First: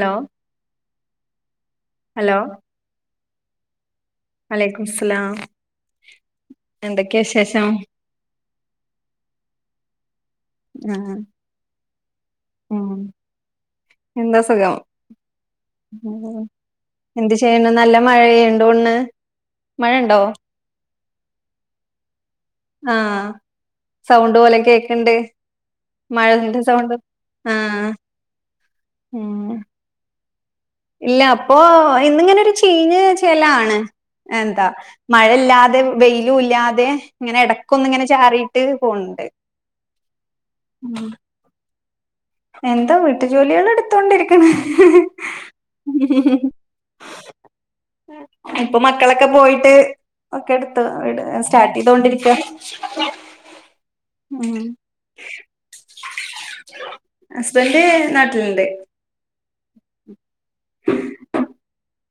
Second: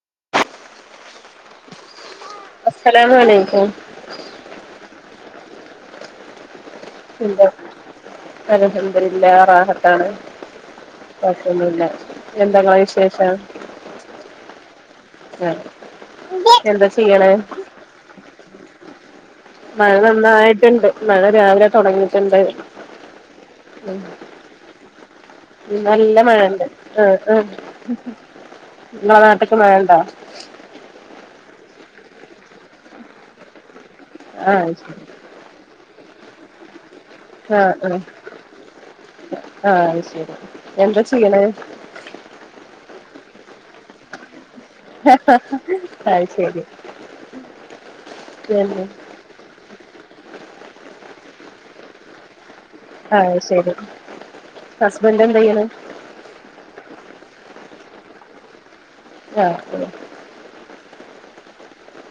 Hello. [unintelligible] Hello. അസ്സലാമു അലൈക്കും. വലൈക്കും മുസ്സലാം എന്താ എന്തൊക്കെയശേഷം. അൽഹംദുലില്ലാ റാഹത്താണ്. ആഹ് കൊയപ്പൊന്നുല്ല എന്താങ്ങളെ ഉം വിശേഷം. എന്താ സുഖം ആഹ് ഉം എന്താ ചെയ്യണേ എന്ത് ചെയ്യ്ണ് നല്ലം മഴയുണ്ടോണ്ണ് മഴ നന്നായിട്ട്ണ്ട് മഴ രാവിലെ തൊടങ്ങിയിട്ട്ണ്ട്. ആഹ് ഉം സൗണ്ട് പോലെ കേക്കണ്ട് ഇന്നല്ല മഴന്റെ മഴണ്ട് സൗണ്ട് ആഹ്. ആഹ് ങ്ങളെ നാട്ടിക്ക് മഴണ്ടാ. ഇല്ലാപ്പോ ഇന്നിങ്ങനൊരു ചീഞ്ഞ ചെലാണ് ആഹ് എന്താ അത് ശരി മഴല്ലാതെ വെയിലുല്ലാതെ ഇങ്ങനെ ആഹ് ആഹ് എടക്കൊന്ന്ങ്ങനെ ചാറിട്ട് പോണണ്ട് ആഹ് അത് ശരി ഉം. [unintelligible] എന്താ വീട്ടു ജോലികളെടു അയ്ശെരി [unintelligible] ഇപ്പൊ മക്കളൊക്കെ പോയിട്ട് ഒക്കെ എടുത്തു സ്റ്റാട്ടെയ്തൊണ്ടിരിക്കാ ആഹ്ശരി ഹസ്ബന്റെന്ത ചെയ്യ്ണ് ഹസ്ബന്റ് നാട്ടില്ണ്ട് [unintelligible]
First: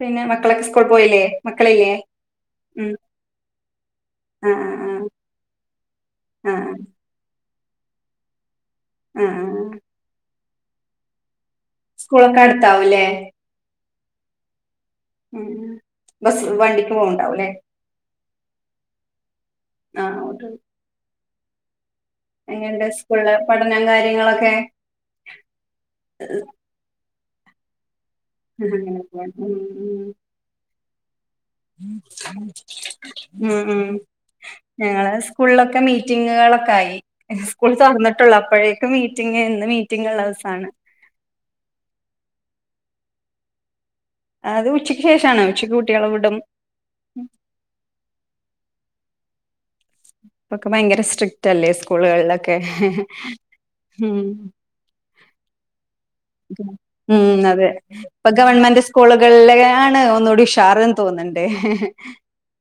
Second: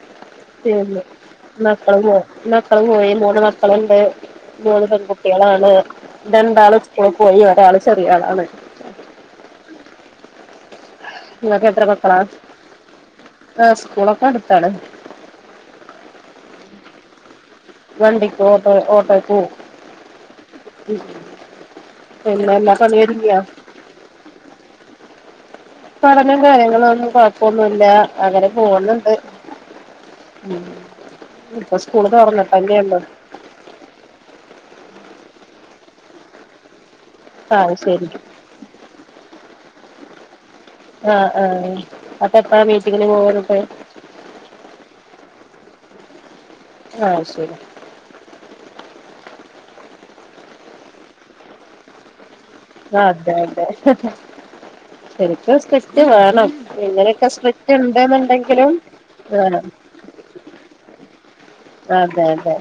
പിന്നെ മക്കളൊക്കെ സ്കൂൾ പോയില്ലേ [unintelligible] മക്കളില്ലേ മക്കളും പോ മക്കളും ഉം പോയി മൂന്ന് മക്കള്ണ്ട് ആ മൂന്ന് പെങ്കു ട്ട്യേളാണ് ആ ആ രണ്ടാള് ആ സ്കൂള് പോയി ഒരാള് ചെറിയാളാണ്. ആഹ് ആഹ് ഇങ്ങക്കെത്ര മക്കളാ? സ്കൂളൊക്കെ അടുത്താവൂല്ലേ ആഹ് സ്കൂളൊക്കെ എടുത്താണ്. ഉം ബസ് വണ്ടിക്ക് പോവ്ണ്ടാവും ല്ലേ. വണ്ടിക്ക് ഓട്ടോ ഓട്ടോക്ക് പോവും. ആ പിന്നെ എല്ലാ പണി ഒരുങ്ങ്യോ? ഠനം കാര്യങ്ങളൊക്കെ പഠനം കാര്യങ്ങളും ഒന്നും കൊഴപ്പൊന്നുല്ലാ അങ്ങനെ ഉം പോണ്‌ണ്ട്. ഉം ഇപ്പൊ ഉം സ്കൂള് തൊറന്നിട്ടല്ലേ ഒള്ളു. ഉം ഉം ഞങ്ങളെ സ്കൂൾലൊക്കെ മീറ്റിങ്ങ്കളൊക്കൊയി. സ്ക്കൂൾ അത് ശരി തുറന്നിട്ടൊള്ളൂ അപ്പഴേക്കും മീറ്റിംങ് ഇന്ന് മീറ്റിംഗ് ള്ള ദിവസാണ്. ആഹ് ആഹ് അപ്പ എപ്പഴാ മീറ്റിങ്ങിന് പോവ ന്നട്ട്? അത് ഉച്ചയ്ക്ക് ശേഷാണ് ഉച്ചക്ക് കുട്ടികളെ വിടും. ആഹ് അഹ്ശെരി ഇപ്പൊക്കെ ഭയങ്കര സ്ട്രിക്റ്റ് അല്ലേ സ്കൂളുകളിലൊക്കെ ആഹ് അതെ അതെ ഉം ശരിക്കും [unintelligible] ഇങ്ങനെയൊക്കെ ഉം അതെ സ്ട്രിക്റ്റ് ഇപ്പ ഉണ്ടെന്നുണ്ടെങ്കിലും ഗവൺമെന്റ് സ്കൂളുകൾലെ വേണം ആണ് ഒന്നൂടി ഉഷാറ് തോന്ന്ണ്ട്. അതെ അതെ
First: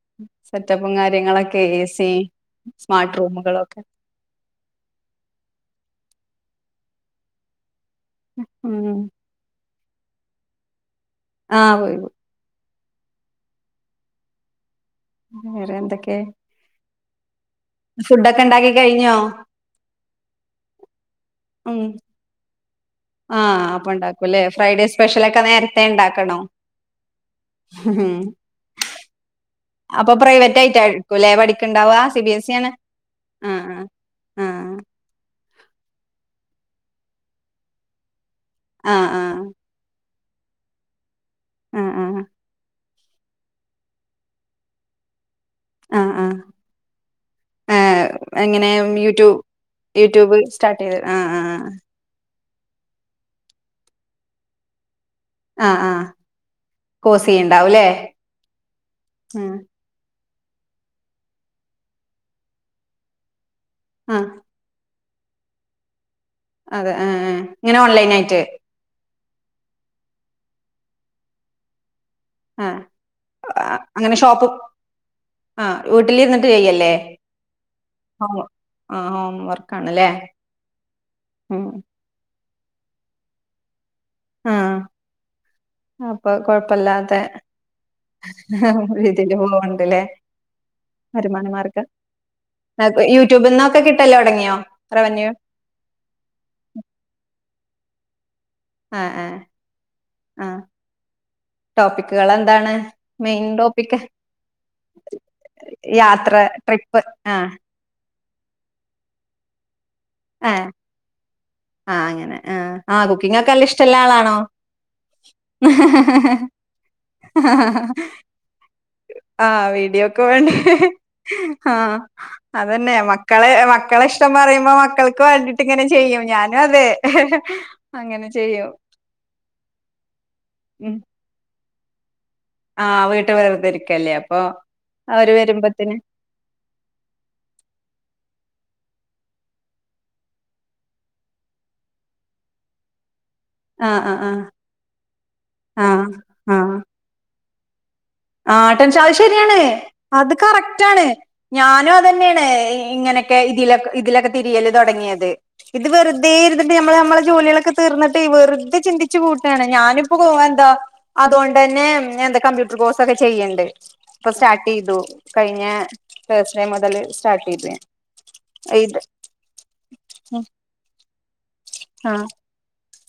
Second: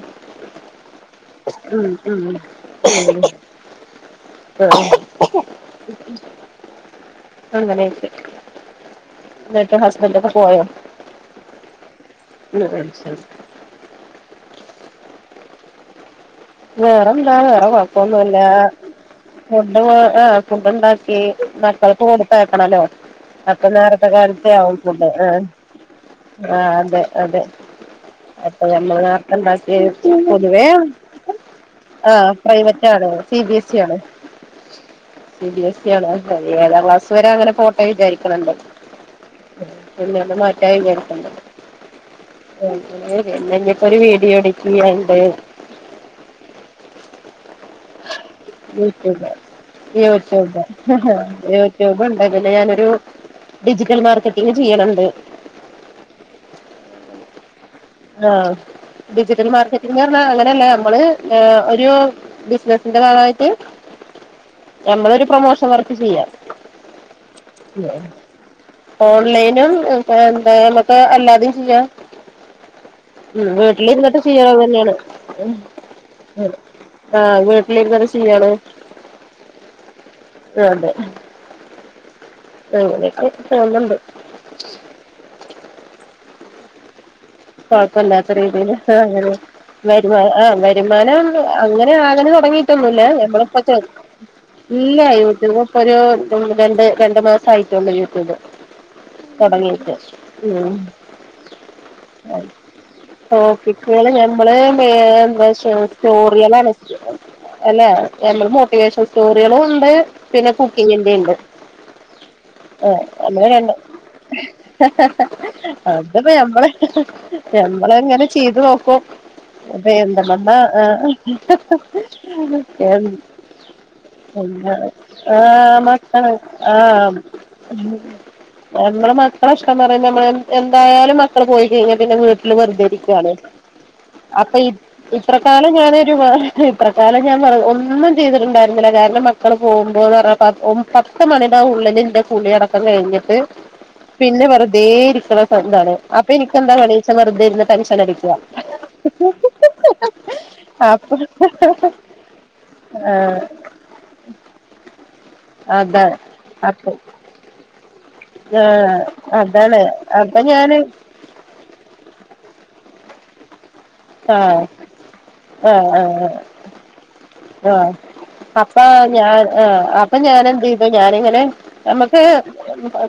സെറ്റപ്പും കാര്യങ്ങളൊക്കെ ഏ ഉം സി ഉം സ്മാർട്ട് റൂമുകളൊക്കെ. ആഹ് ആഹ് അങ്ങനെയൊക്കെ ഉം ഇന്നട്ട് ഹസ്ബന്റൊക്കെ പോയോ? ആഹ് പോയി [unintelligible] വേറെ എന്തൊക്കെ വേറെന്താ വേറെ ഫുഡൊക്കെ കൊയപ്പൊന്നുല്ലാ ഉണ്ടാക്കി കഴിഞ്ഞോ ഫുഡ് ആഹ് ഫുഡുണ്ടാക്കി ഉം മക്കൾക്കും കൊടുത്തയക്കണ ല്ലേ. ആ അപ്പൊ നേരത്തെ ഉണ്ടാക്കൂല്ലേ കാലത്തെ ഫ്രൈഡേ ആവുംഫുഡ് ആഹ് സ്പെഷ്യലൊക്കെ നേരത്തെ ഉണ്ടാക്കണോ ആഹ് ആഹ് അതെ അതെ [unintelligible] അപ്പം ഞമ്മള് നേര്ത്തണ്ടാക്കി അപ്പൊ പ്രൈവറ്റ് പൊതുവെ ആയിട്ടായിരിക്കുംല്ലേ പഠിക്ക്ണ്ടാവാ? സി ബി ആഹ് എസ് ഇ ആണ്? പ്രൈവറ്റാണ് സി ആ ബി എസ് ഇ ആണ് ആ ആ സി ബി എസ് ഇ ആണോ? ഏഴാം ക്ലാസ് വരെ അങ്ങനെ പോട്ടേ വിചാരിക്ക്ണ് ണ്ട്. ആഹ് ആഹ് പിന്നാണ്ട് മാറ്റാ വിചാരിക്ക്ണ്ട്. ആഹ് ആഹ് [unintelligible] ഇന്നിഞ്ഞിപ്പോ ഒരു വീഡിയോ എഡിറ്റെയ്യാണ്ട്. ആഹ് ആഹ് ഏഹ് എങ്ങനെ യൂട്യൂ യൂട്യൂബ് യൂട്യൂബ് സ്റ്റാർട്ടെയ്ത് ആഹ് ആഹ് ആഹ് ആഹ് അങ്ങനെ ഞാനൊരു ഡിജിറ്റൽമാർക്കറ്റിങ് ചെയ്യണണ്ട് ആഹ് ആഹ് കോഴ്സെയ്യ്ണ്ടാവു ലേ. ആഹ് ഡിജിറ്റൽ മാർക്ക റ്റിങ് പർഞാ അങ്ങനല്ല യമ്മള് ഏഹ് ഒരു ബിസിനസിന്റൊരാളായിട്ട് ആഹ് ഞമ്മളൊരു പ്രൊമോഷൻ വർക്ക് ചെയ്യ അതെ ആ ആ ഇങ്ങനെ ഓൺലൈൻ ആയിറ്റ്. ഓൺലൈനും എം ഏ എന്താ യമ്മക്ക് അല്ലാതിം ചിയ്യാ ആഹ് ഉം വീട്ടില് ഇര്ന്നിട്ട് ചെയാൻ തന്നെണ് ആ വീട്ടിലിരുന്നിട്ട് ചെയ്യല്ലേ? ആഹ് വ് ട്ടിലിര്ന്ന്ട്ട് ചെയ്യണം. ആഹ് ഹോം വർക്ക് ആണ് ല്ലേ? അതോണ്ട്. ഉം അങ്ങനെയൊക്കായിറ്റ് തോന്ന്ണ്ട്. ആഹ് അപ്പൊ കൊഴപ്പല്ലാ മറ്റേ കൊഴപ്പല്ലാത്ത രീതീല് ഹാ അങ്ങനെ പോവ്ണ്ട്ല്ലേ വരുമാ ആഹ് വരുമാനം. വരുമാന മാർഗം അങ്ങനെ ആകല് തൊടങ്ങി റ്റൊന്നുല്ല അപ്പൊ യൂട്യൂബിൽ ഞമ്മള്പ്പൊ ചെ നിന്നൊക്കെ കിട്ടല് തുടങ്ങിയോ ഇല്ല റവന്യൂ യൂറ്റ്യൂബൊ പ്പൊരു ഉം രണ്ട് രണ്ട് മാസായിറ്റൊള്ളു യൂറ്റ്യൂബ്. ആ ആ തൊടങ്ങിയിട്ട്. ഉം ടോപിക് എർ ടോപിക്കേള് ഞമ്മള് മേ എന്താ ച്ചാല് യാത്ര സ്‌റ്റോറിയേളാണ്. ട്രിപ്പ് ആ എല്ല ഞമ്മള് മോട്ടിവേഷൻ സ്റ്റോറിയേളുണ്ട്. പിന്നെ കുക്കിങ്ങിൻ്റിണ്ട്. ആഹ് അങ്ങനെ ആഹ് ആഹ് കുക്കിങ്ങ് ഒക്കല്ല ഇഷ്ടള്ള ആളാണോ അത്പ്പോ ഞമ്മള് ഞമ്മളങ്ങനെ ചെയ്ത് നോക്കും. ആ എർ വീഡിയോക്ക് പെരിന്തമണ്ണ വേണ്ടി എ ആ അതന്നെ എൻ മക്കളെ മക്കളെ ഇഷ്ടം പറയുമ്പോ ഒന്ന് മക്കൾക്ക് വേണ്ടിട്ട് ആഹ് ഇങ്ങനെ ചെയ്യും മക്കള്. ഞാനും അതെ ആം ഉം അങ്ങനെ ചെയ്യും നമ്മളെ മക്കളെ ഇഷ്ടം പറയുമ്പൊ നമ്മള് ഉം. എന്തായാലും മക്കള് പോയി കെയ്ഞ്ഞ പിന്നെ വ് ട്ടില് വെർതെ ആ ഇരിക്കാണ് വീട്ട് വെറുതെ ഇരിക്കല്ലേ അപ്പൊ അവര് ഇപ്പ്-ഇത്രകാലം വരുമ്പത്തിന് ഞാനൊരു വ ഹിത്രകാലം ഞാൻ പറ ഒന്നും ചെയ്തിട്ട്ണ്ടായിരുന്നില കാരണം മക്കള് പോകുമ്പോന്നർണ പത്ത് ഒം പത്ത് പത്ത് മണിടെ ഉള്ളില് ഇന്റെ കുളി അടക്കം കഴിഞ്ഞിട്ട്. ആ ആ ആ പിന്നെ വെറുതേ ഇരിക്ക്ണ സം താണ് ആഹ് അപ്പ ആഹ് ഇനിക്കെന്താ പണിച്ച വെറ്തെ ഇര്ന്ന് ടെൻഷനടി ആഹ് ട്ടൻഷ അത് ശരിയാണ് അത് കറക്റ്റ് ആണ്. അപ്പൊ ഞാനും അതെന്നേണ് ഇ ആ ഇങ്ങനക്കെ ഇതിലൊക്ക് ഇതിലൊക്കെ തിരിയല് തൊടങ്ങിയത്. ഇത് അതാണ് വെറ്തേ ഇര്ന്നിട്ട് അപ്പൊ നമ്മള് നമ്മളെ ജോലിയേളൊക്ക് തീർന്ന്ട്ടെയ് ആ വെറ്തെ ചിന്തിച്ചു കൂട്ടാണ് അതാണ് ഞാനിപ്പോ കോ അപ്പൊ എന്താ. ഞാന് അതോണ്ടെന്നെ ഉം എന്താ കമ്പ്യൂട്ടർ കോഴ്സ് ഒക്കെ ചെയ്യ്ണ്ട്. പ്പ ആ സ്റ്റാർട്ട് ചൊയ്തു കഴിഞ്ഞ ആ ആ തെസ് ഡേ മുതല് സ്റ്റാർട്ടീതേ അപ്പ ഞാൻ ആഹ് അപ്പ ഞാനെന്തിതു ഞാനിങ്ങനെ ഞമ്മക്ക്. ആഹ്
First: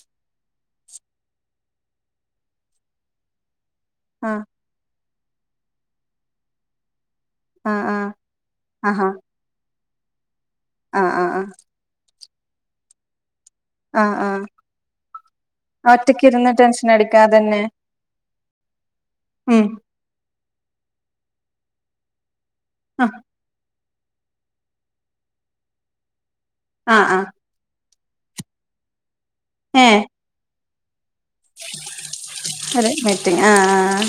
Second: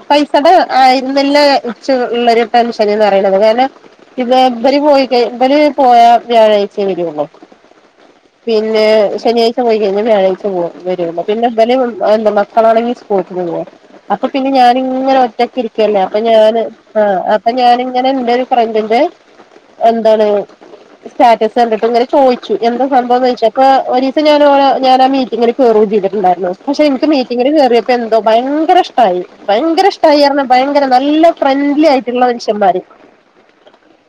പൈസടെ ആയിര്ന്നില്ല ഇച്ച് ഉള്ളരു ടെൻഷന് ന്നറയ്ണത് കാരണം. പിന്നെ ആഹ് ബര് പോയി കെ ബല് പോയ വ്യാഴാഴ്ചേ വരൊള്ളു. ആഹ് ആഹ് പിന്നെ ആഹാ ശനിയാഴ്ച്ച പോയി കഴിഞ്ഞ വ്യാഴാഴ്ച പോ ആഹ് വരൊള്ളു. ആഹ് പിന്നെ ആഹ് ബല് ഏന്ത മ ഒളാ ണെങ്കി സ്കൂൾക്ക് പോവൊ ആഹ് അപ്പൊ ആഹ് പിന്നെ ഞാനിങ്ങനെ ഒറ്റക്ക് ഇരിക്കല്ലേ അപ്പ ഒറ്റക്ക് ഇരുന്ന് ഞാന്. ടെൻഷൻ ആഹ് അപ്പ അടിക്കാതന്നെ ഞാനിങ്ങനെ എൻ്റൊരു ഫ്രണ്ടിന്റെ ഉം എന്താണ് സ്റ്റാറ്റസ് കണ്ടിട്ട് ഇങ്ങനെ ചോയ്ച്ചു എന്താ ആഹ് സംഭവംന്ന് ഓയ്ച്ചപ്പം. ഒരീസം ഞാന് ഞാനാ മീറ്റിങ്ങിന് കേറും ചെയ്തിട്ടുണ്ടായിരുന്നു. പക്ഷെ ആഹ് ഇനിക്ക് ആഹ് മീറ്റിങ്ങിന് കേറിയ ക്കെന്തോ ഭയങ്കരഷ്ടായി ഭയങ്കര ഏഹ് ഷടായി അർണ ഭയങ്കര നല്ലം ഫ്രണ്ട്ലി ആയിറ്റ്ള്ള മനുഷ്യന്മാര് ഒരു മീറ്റിംഗ് ആ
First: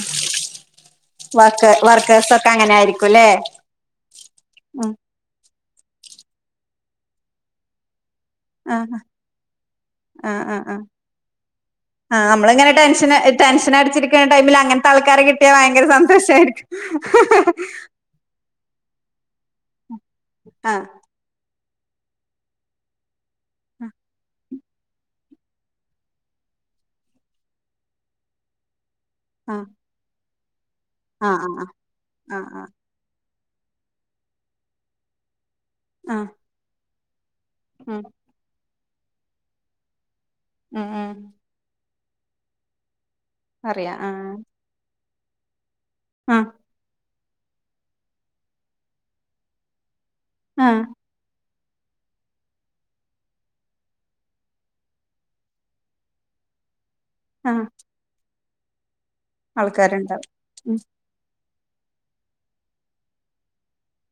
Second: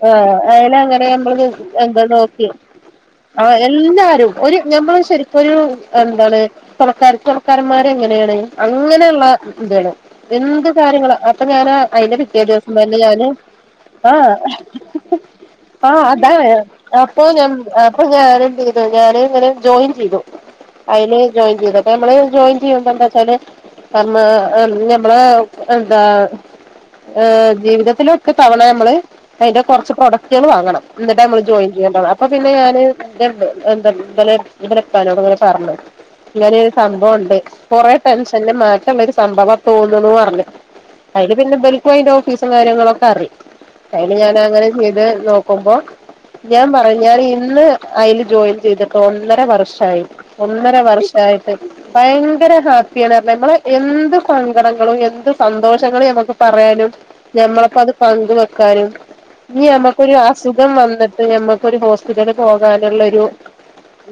ആഹ് അയല അങ്ങനെ ഞമ്മളത് ക്കെ വർക്കേഴസ് ഒക്കെ അങ്ങനെ ആയിരിക്കുല്ലേ ആഹ് എല്ലാരും ഒരു ഞമ്മള് ശരിക്കരു എന്താണ് തുണക്കാര തുണക്കാരന്മാരെ എങ്ങനെയാണ് ആ അങ്ങനെയുള്ള ഇതാണ് ആ ആ എന്ത് ആ കാര്യങ്ങള് അപ്പൊ ഞാന് ആ അയിന്റെ പിറ്റേി നമ്മളിങ്ങനെ ദിവസം തെ ടെൻഷൻ ഞാന് ടെൻഷൻ അടിച്ചിരിക്കുന്ന ആഹ് ടൈമിൽ അങ്ങനത്തെ ആൾക്കാരെ കിട്ടിയാ ഭയങ്കര സന്തോഷയിരിക്കും ഉം അപ്പൊ ഞാനന്ത് ചെയ്തു ഞാനാന് ങ്ങനെ ജോയിൻ ചെയ്തു ആഹ് അയ്ല് ജോയിൻ ചെയ്തു അപ്പ നമ്മള് ജോയിൻ ചെയ്യുമ്പന്താച്ചാല് കാരണം ഞമ്മള എന്താ ഏഹ് ജീവിതത്തിലൊക്കെ ഒര്ക്ക തവണ നമ്മള് ആ ആ അയ്ന്റെ കുറച്ച് പ്രൊഡകറ്റൾ വാങ്ങണം എന്നിട്ട് ആ നമ്മള് ജോയിൻ ചെയ്യേണ്ടത് അപ്പൊ ആ പിന്നെ ആ ഞാന് [unintelligible] എന്താ ഇന്നലെ ബല പ്പാനോട് ങ്ങനെ പറഞ്ഞു ആഹ് ഇങ്ങന ഒരു സംഭവണ്ട് കൊറെ ടെൻഷനിൽ മാറ്റള്ള ഒരു സംഭവം തോന്നന്ന് പറഞ്ഞു ഉം ഉം അയില് പിന്നെ ബൽക്ക് അയിന്റ് ഓഫീസും കാര്യങ്ങളൊക്കെ അറി അറിയാം ആ അയ്ല് ഞാൻങ്ങനെ ചെയത് നോക്കുമ്പോ ആഹ് ഞാൻ പറ ഞാന് ഇന്ന് അയ്ല് ജോയിൻ ചെയ്തട്ട ഒന്നര വർഷയി ആ ഒന്നര വർഷ ട്ട് ഭയങ്കര ഹാപ്പിയണായില്ല നമ്മള എന്ത് സങ്കടങ്ങളും എന്ത് സന്തോഷങ്ങളും ഞമ്മക്ക് പറയാനും ആ ഞമ്മളപ്പ അത് പങ്ക് വെക്കാനും ഇനി നമ്മക്കരു ആൾക്കാരുണ്ടാവും അസുഖം ഉം വന്നിട്ട് ഞമ്മ ക്ക് ഒരു ഹോസ്പിറ്റല് പോകാനുള്ളരു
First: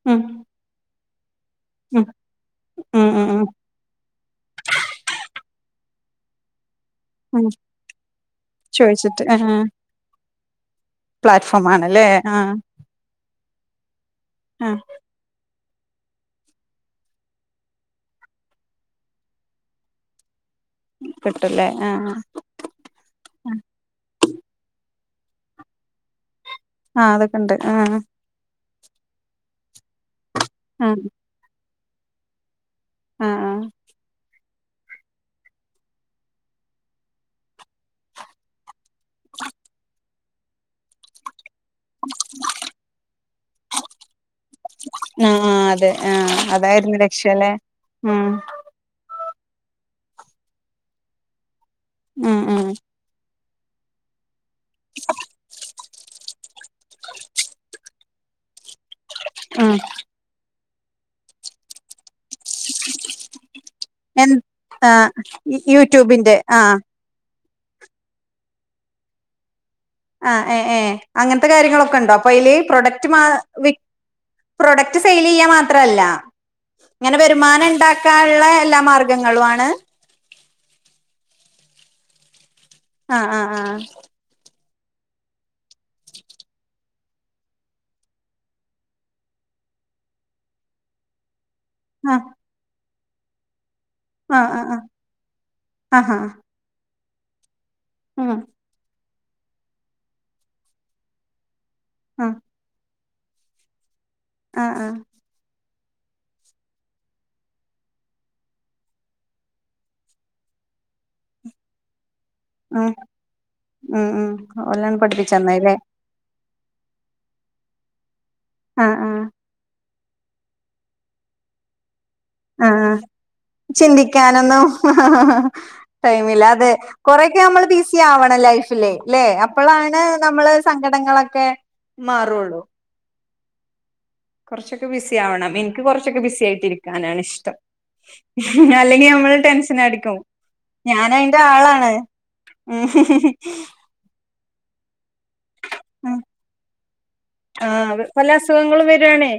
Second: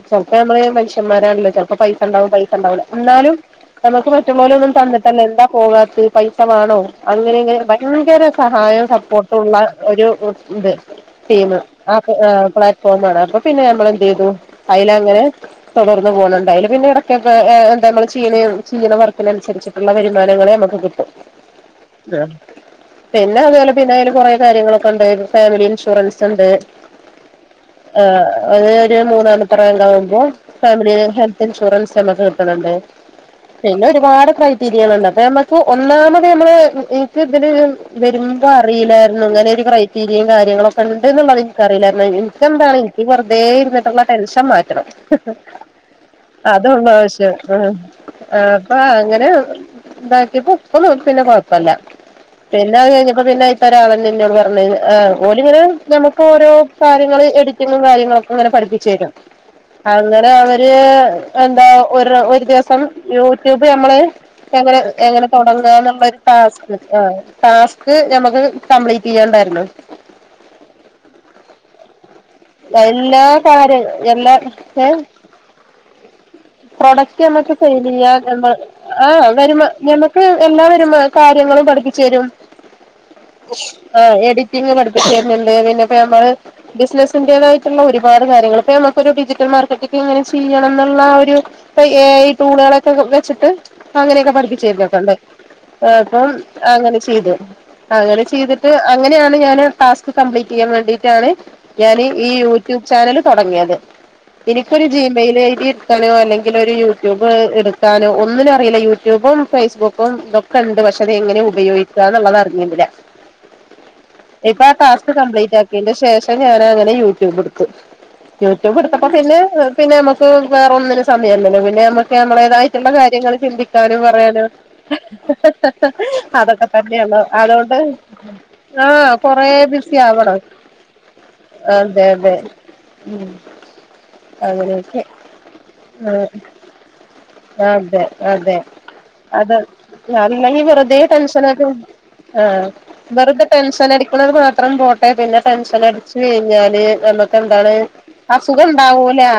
ചൽപ്പം നമ്മളെ മനുഷ്യന്മാരാണല്ലോ ച പ്പൊ ഉം ഉം പൈസണ്ടാവും പൈസണ്ടാവില്ല ഉം ഉം എന്നാലും ഉം നമുക്ക് മറ്റപോലെ ഒന്നും തന്നിട്ടല്ല എന്താ പോകാതെ പൈസമാണോ അങ്ങനെ ഉം ഇങ്ങനെ ഭയങ്കര സഹായവും ചോദിച്ചിട്ട് ആ സപ്പോർട്ടുംള്ള ഒരു ഇത് ടീം പ്ലാറ്റ്ഫോം ആണല്ലേ ആഹ് ആ പ്ലാറ്റ്ഫോ ആണ് അപ്പൊ പിന്നെ നമ്മളെന്തയ്തു ആ അയ്ലങ്ങനെ തുടർന്ന് പോണണ്ടായാല് പിന്നെ ഇടയ്ക്കൊ എന്താ നമ്മള് ചെയ്യിണേ ചെയ്യ്ണ വർക്കിനനുസരിച്ചിട്ടുള്ള വരുമാനങ്ങളെ നമുക്ക് കി കിട്ടുംല്ലേ ആഹ് ആഹ് പിന്നെ അതുപോലെ പിന്നെ അയ്ല് കുറെേ കാര്യങ്ങളൊക്കെ ഉണ്ട് ഫാമിലി ഇൻഷുറൻസ്ണ്ട് ആഹ് അതൊക്കെണ്ട് ആഹ് [unintelligible] അഹ് ഒരു മൂന്നാമത്തെ റാങ്കാവുമ്പോ ആ ഫാമിലി ഹെൽത്ത് ഇൻഷുറൻസ് നമ്മക്ക് കിട്ടണണ്ട് ആ ആ പിന്നെ ഒരുപാട് ക്രൈറ്റീരിയകളുണ്ട് അപ്പൊ നമ്മക്ക് ഒന്നാമത് നമ്മള് എനിക്ക് ഇതില് വരുമ്പോ അറിയില്ലായിരുന്നു അങ്ങനെ ഒരു ക്രൈറ്റീരിയയും കാര്യങ്ങളൊക്കെണ്ട്ന്നുള്ളത് എനക്ക്റിയില്ലായിരുന്നു ഇൻ ക്കെന്താണ് എനിക്ക് വെറുതെ ഇരുന്നിട്ടുള്ള ടെൻഷൻ മാറ്റണം ആ ആ അതെ ആ അതൊള്ളൂ അതായിരുന്നു ആവശ്യം ലക്ഷ്യംല്ലേ ആഹ് ഉം ആഹ് അങ്ങനെ ഇതാക്കിപ്പോ ഉപ്പും പിന്നെ കൊഴപ്പല്ല ഉം ഉം പിന്നെ ആഹ് കഴിഞ്ഞപ്പോ പിന്നെ അയ്ത്ത ഒരാളെന്നോട് പറഞ് ഓലിങ്ങനെ നമുക്ക് ഓരോ കാര്യങ്ങള് എഡിറ്റിങ്ങും കാര്യങ്ങളൊക്കെങ്ങനെ പഠിപ്പിച്ചേരും ആഹ് അങ്ങനെ അവര് എന്താ ഒരു ഒരു ദിവസം യൂട്യൂബ് നമ്മള് എ എങ്ങനെ ആ എങ്ങനെ തുടങ്ങണോന്നുള്ളരു യൂട്യൂബിന്റെ ആ ടാസ്ക് ടാസ്ക് ഞമ്മുക്ക് കംപ്ലീറ്റ് ചെയ്യണ്ടായിരുന്നു ആഹ് ഏഹ് ഏഹ് അങ്ങനത്തെ കാര്യങ്ങളൊക്കെ ഉണ്ടോ പ്പയ്ല് പ്രൊഡക്റ്റ് മാ എല്ലാ വി കാര്യം എല്ലാ ഏ പ്രൊഡക്റ്റ് സെയിൽയ്യാ മാത്രല്ല ഇങ്ങനെ പ്രൊഡക്റ്റ് നമ്മക്ക് വരുമാനം സെയിൽ ചെയ്യാൻ ഉണ്ടാക്കാനുള്ള എല്ലാ മാർഗങ്ങളും ആണ് എല്ലാവരും കാര്യങ്ങളും പഠിപ്പിച്ച് തരും ആ ആ ആ ആഹ് എഡി പഠിപ്പിച്ചരുന്നുണ്ട് പിന്നെപ്പ നമ്മള് ബിസിനസ് തായിട്ടുള്ള ഒരുപാട് കാര്യങ്ങൾ ഇപ്പ നമുക്കൊ ഒരു ഡിജിറ്റൽ മാർക്കറ്റി എങ്ങനെ ചെയ്യണം എന്നുള്ള ഒരു ഇപ്പഎ ആ ഐ ടൂണുകളൊക്കെ വെച്ചിട്ട് അങ്ങനെയൊക്കെ ആ ആ ആ പഠിപ്പിച്ചരുന്നൊക്കണ്ട് ആഹാ അപ്പം അങ്ങനെ ചെയ്ത് അങ്ങനെ ആ ചെയ്തിട്ട് അങ്ങനെയാണ് ഞൻ ടാസ്ക് കപ്ലീറ്റ് ചെയ്യാൻ വേണ്ടിട്ടാണ് ഞൻ ആ ഈ യൂട്യൂബ് ചാനൽ തുടങ്ങിയത് ആ എനിക്കൊരു ആ ജി മെയിൽ എഴുതി എടുക്കാനോ അല്ലെങ്കിൽ ഒരു യൂട്യൂബ് എടുക്കാനോ ഒന്നിനും അറിയില്ല യൂട്യൂബും ഫേസ്ബുക്കും കണ്ട് പക്ഷെ അത എങ്ങനെ ഉപയോഗിക്കുകന്നുള്ളത അറി ഇല്ല ഉം ഉം ഉം ഇപ്പ ആ ഓലാണ് ടാസ്ക് കപ്ലീറ്റ് പഠിപ്പിച്ചന്നായില്ലേ ആ ശേഷ ഞാന അങ്ങനെ യൂട്യൂബ് എടുത്ത യൂട്യൂബ് ആ എടുത്തപ്പോ ആ പിന്നെ പിന്നെ നമുക്ക് വേറ ഒന്നിനും സമയമല്ലല്ലോ പിന്നെ നമ്മക്ക് ആ നമ്മളതായിട്ടുള്ള ആ കാര്യങ്ങൾ ചിന്തിക്കാനും പറയാനും ചിന്തിക്കാനൊന്നും ടൈമില്ല അതൊക്കെ അതെ തന്നെ അ കൊറെയൊക്കെ നമ്മൾ അതുകൊണ്ട് ബിസി ആവണം ലൈഫില് ആഹ് ല്ലെ കൊറേ ബി സി അപ്പളാണ് ആവട നമ്മള് സങ്കടങ്ങളൊക്കെ അതെ അതെ മാറുള്ളൂ കുറച്ചൊക്കെ അങ്ങനെയൊക്കെ ബിസി ആവണം എനിക്ക് കുറച്ചൊക്കെ ബിസി ആയിട്ടി ഇരിക്കാനാണ് ഇഷ്ടം ആ അല്ലെങ്കിൽ നമ്മൾ ടെ ഞാനലേങ്കിൽ വെറുതെ ടെൻഷൻ ആയിട്ട് ആളാണ് ആഹ് ഉം വെറുതെ ടെൻഷൻ അടിക്കുന്നത് മാത്രം പോട്ട പിന്നെ ടെൻഷൻ അടിച്ചു കഴിഞ്ഞാല് നമ്മ്ക്ക് ആ എന്താണ് പല അസുഖം അസുഖങ്ങളും ഉണ്ടാവൂല വരാണേ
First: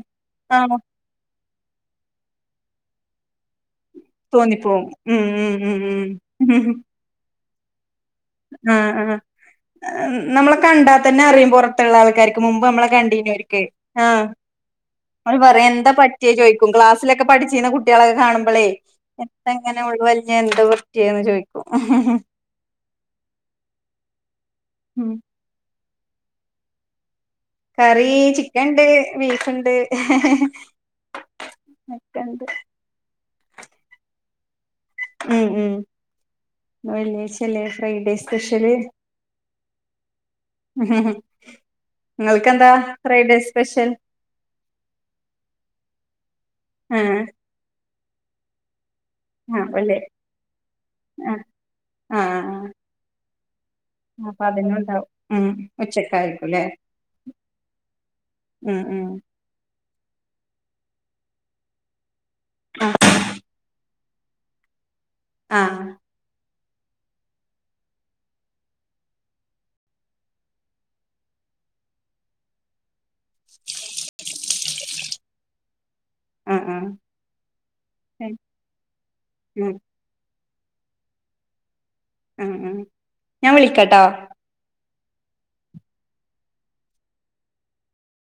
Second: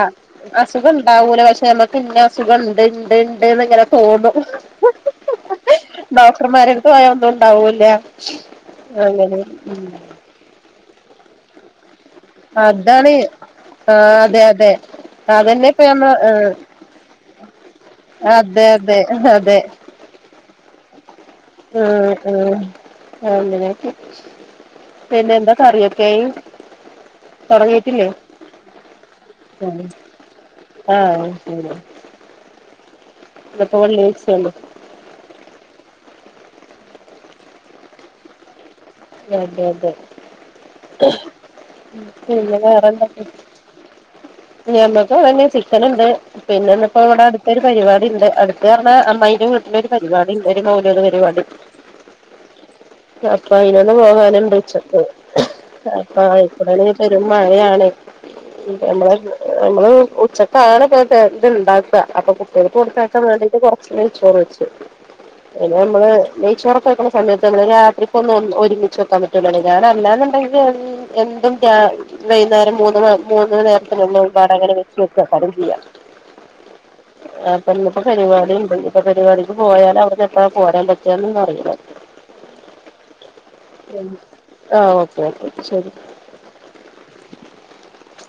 ആ അസുഖം ഉണ്ടാവൂല പക്ഷെ നമുക്ക് ഇന്ന അസുഖം ഉണ്ട് ഉണ്ട് ഉണ്ട് എന്നിങ്ങനെ തോന്നു തോന്നിപ്പോവും ഉം ഉം ഉം ഉം ഡോക്ടർമാരടുത്ത് പോയാ ഒന്നും ഉണ്ടാവൂല്ല ആ ആ അങ്ങനെ നമ്മളെ കണ്ടാ തന്നെ അറിയും പുറത്തുള്ള ആൾക്കാർക്ക് മുമ്പ് നമ്മളെ അതാണ് കണ്ടീനർക്ക് ആഹ ആഹ് അതെ അതെ അവ അതന്നെ പറയും ഇപ്പ എന്താ നമ്മള് പറ്റിയേ ആഹ് ചോദിക്കും ക്ലാസ്സിലൊക്കെ പഠിച്ച ചെയ്യുന്ന കുട്ടികളൊക്കെ അതെ കാണുമ്പോളേ അതെ അതെ എന്തങ്ങനെ ഞാ എന്താ പറ്റിയേന്ന് ചോദിക്കു അഹ് അഹ് അങ്ങനെയക്കെ പിന്നെ എന്താ കറിയൊക്കൊയി കറി ചിക്കൻ ഉണ്ട് ബീഫുണ്ട് ആഹ് എന്ത് അപ്പ ഒള്ളേ ഇസയണ്ട് [inaudible] ഉം ഉം ഇന്ന് വെള്ളി ആഴ്ച അല്ലെ ഫ്രഡേ സ്പെഷ്യല് അതെ അതെ പിന്നെ നിങ്ങൾക്കെന്താ വേറെന്തക്ക ഫ്രൈഡേ സ്പെഷ്യൽ ഞമ്മക്ക് അതങ്ങെ ചിക്കനുണ്ട് പിന്നെന്നപ്പോ ആഹ് ഇവിടെ അടുത്തൊരു പരിപാടി ഉണ്ട് അ പറണ അമ്മന്റെ ആഹ് വീട്ടിലൊരു വെള്ളി പരിപാടി ഒരു മൗലൂദ് ആഹ് പരിപാടി ആഹ് അപ്പൊ അയിനൊന്ന് അപ്പൊ പോകാനും വിച്ചട്ട അതിനുണ്ടാവും ഉം അപ്പൊ ഉച്ചക്കായിരിക്കുംല്ലേ ആക്കുടനെ പേരും മഴയാണ് ഉം നമ്മ ഉം [inaudible] നമ്മള് ഉച്ചക്കാണ് ഇത്ണ്ടാക്കുക അപ്പൊ കുട്ടികൾ ആഹ് കൊടുത്തോക്കാൻ വേണ്ടിട്ട് പുറത്ത് നെയ്ച്ചോറ് വെച്ച് പിന്നെ ആഹ് നമ്മള് നെയ്ച്ചോറക്ക വക്കണ സമയത്ത് രപ്പോ ഒന്നും ഒരുമിച്ച് വെക്കാൻ പറ്റുള്ളാണ് ഞാന അല്ലാന്നുണ്ടെങ്കിൽ എ എന്തും വൈകുന്നേരം മൂന്ന് മൂന്ന് നേരത്തിന് ഉ ഒരുപാട് അങ്ങനെ വെച്ച വെക്ക പാടം ചെയ്യാം ആഹ് ആഹ് അപ്പൊ ഇന്നപ്പോ പരിപാടി ഉണ്ട് ഇപ്പ പരിപാടിക്ക് ഉം പോയാല അവിടെ അഹ് പോരാൻ പറ്റാന്നന്നും അറിയില്ല ഉം ഉം ഞാൻ വിളിക്കട്ടോ ആഹ് ഓക്കെ ഓക്കെ ശരി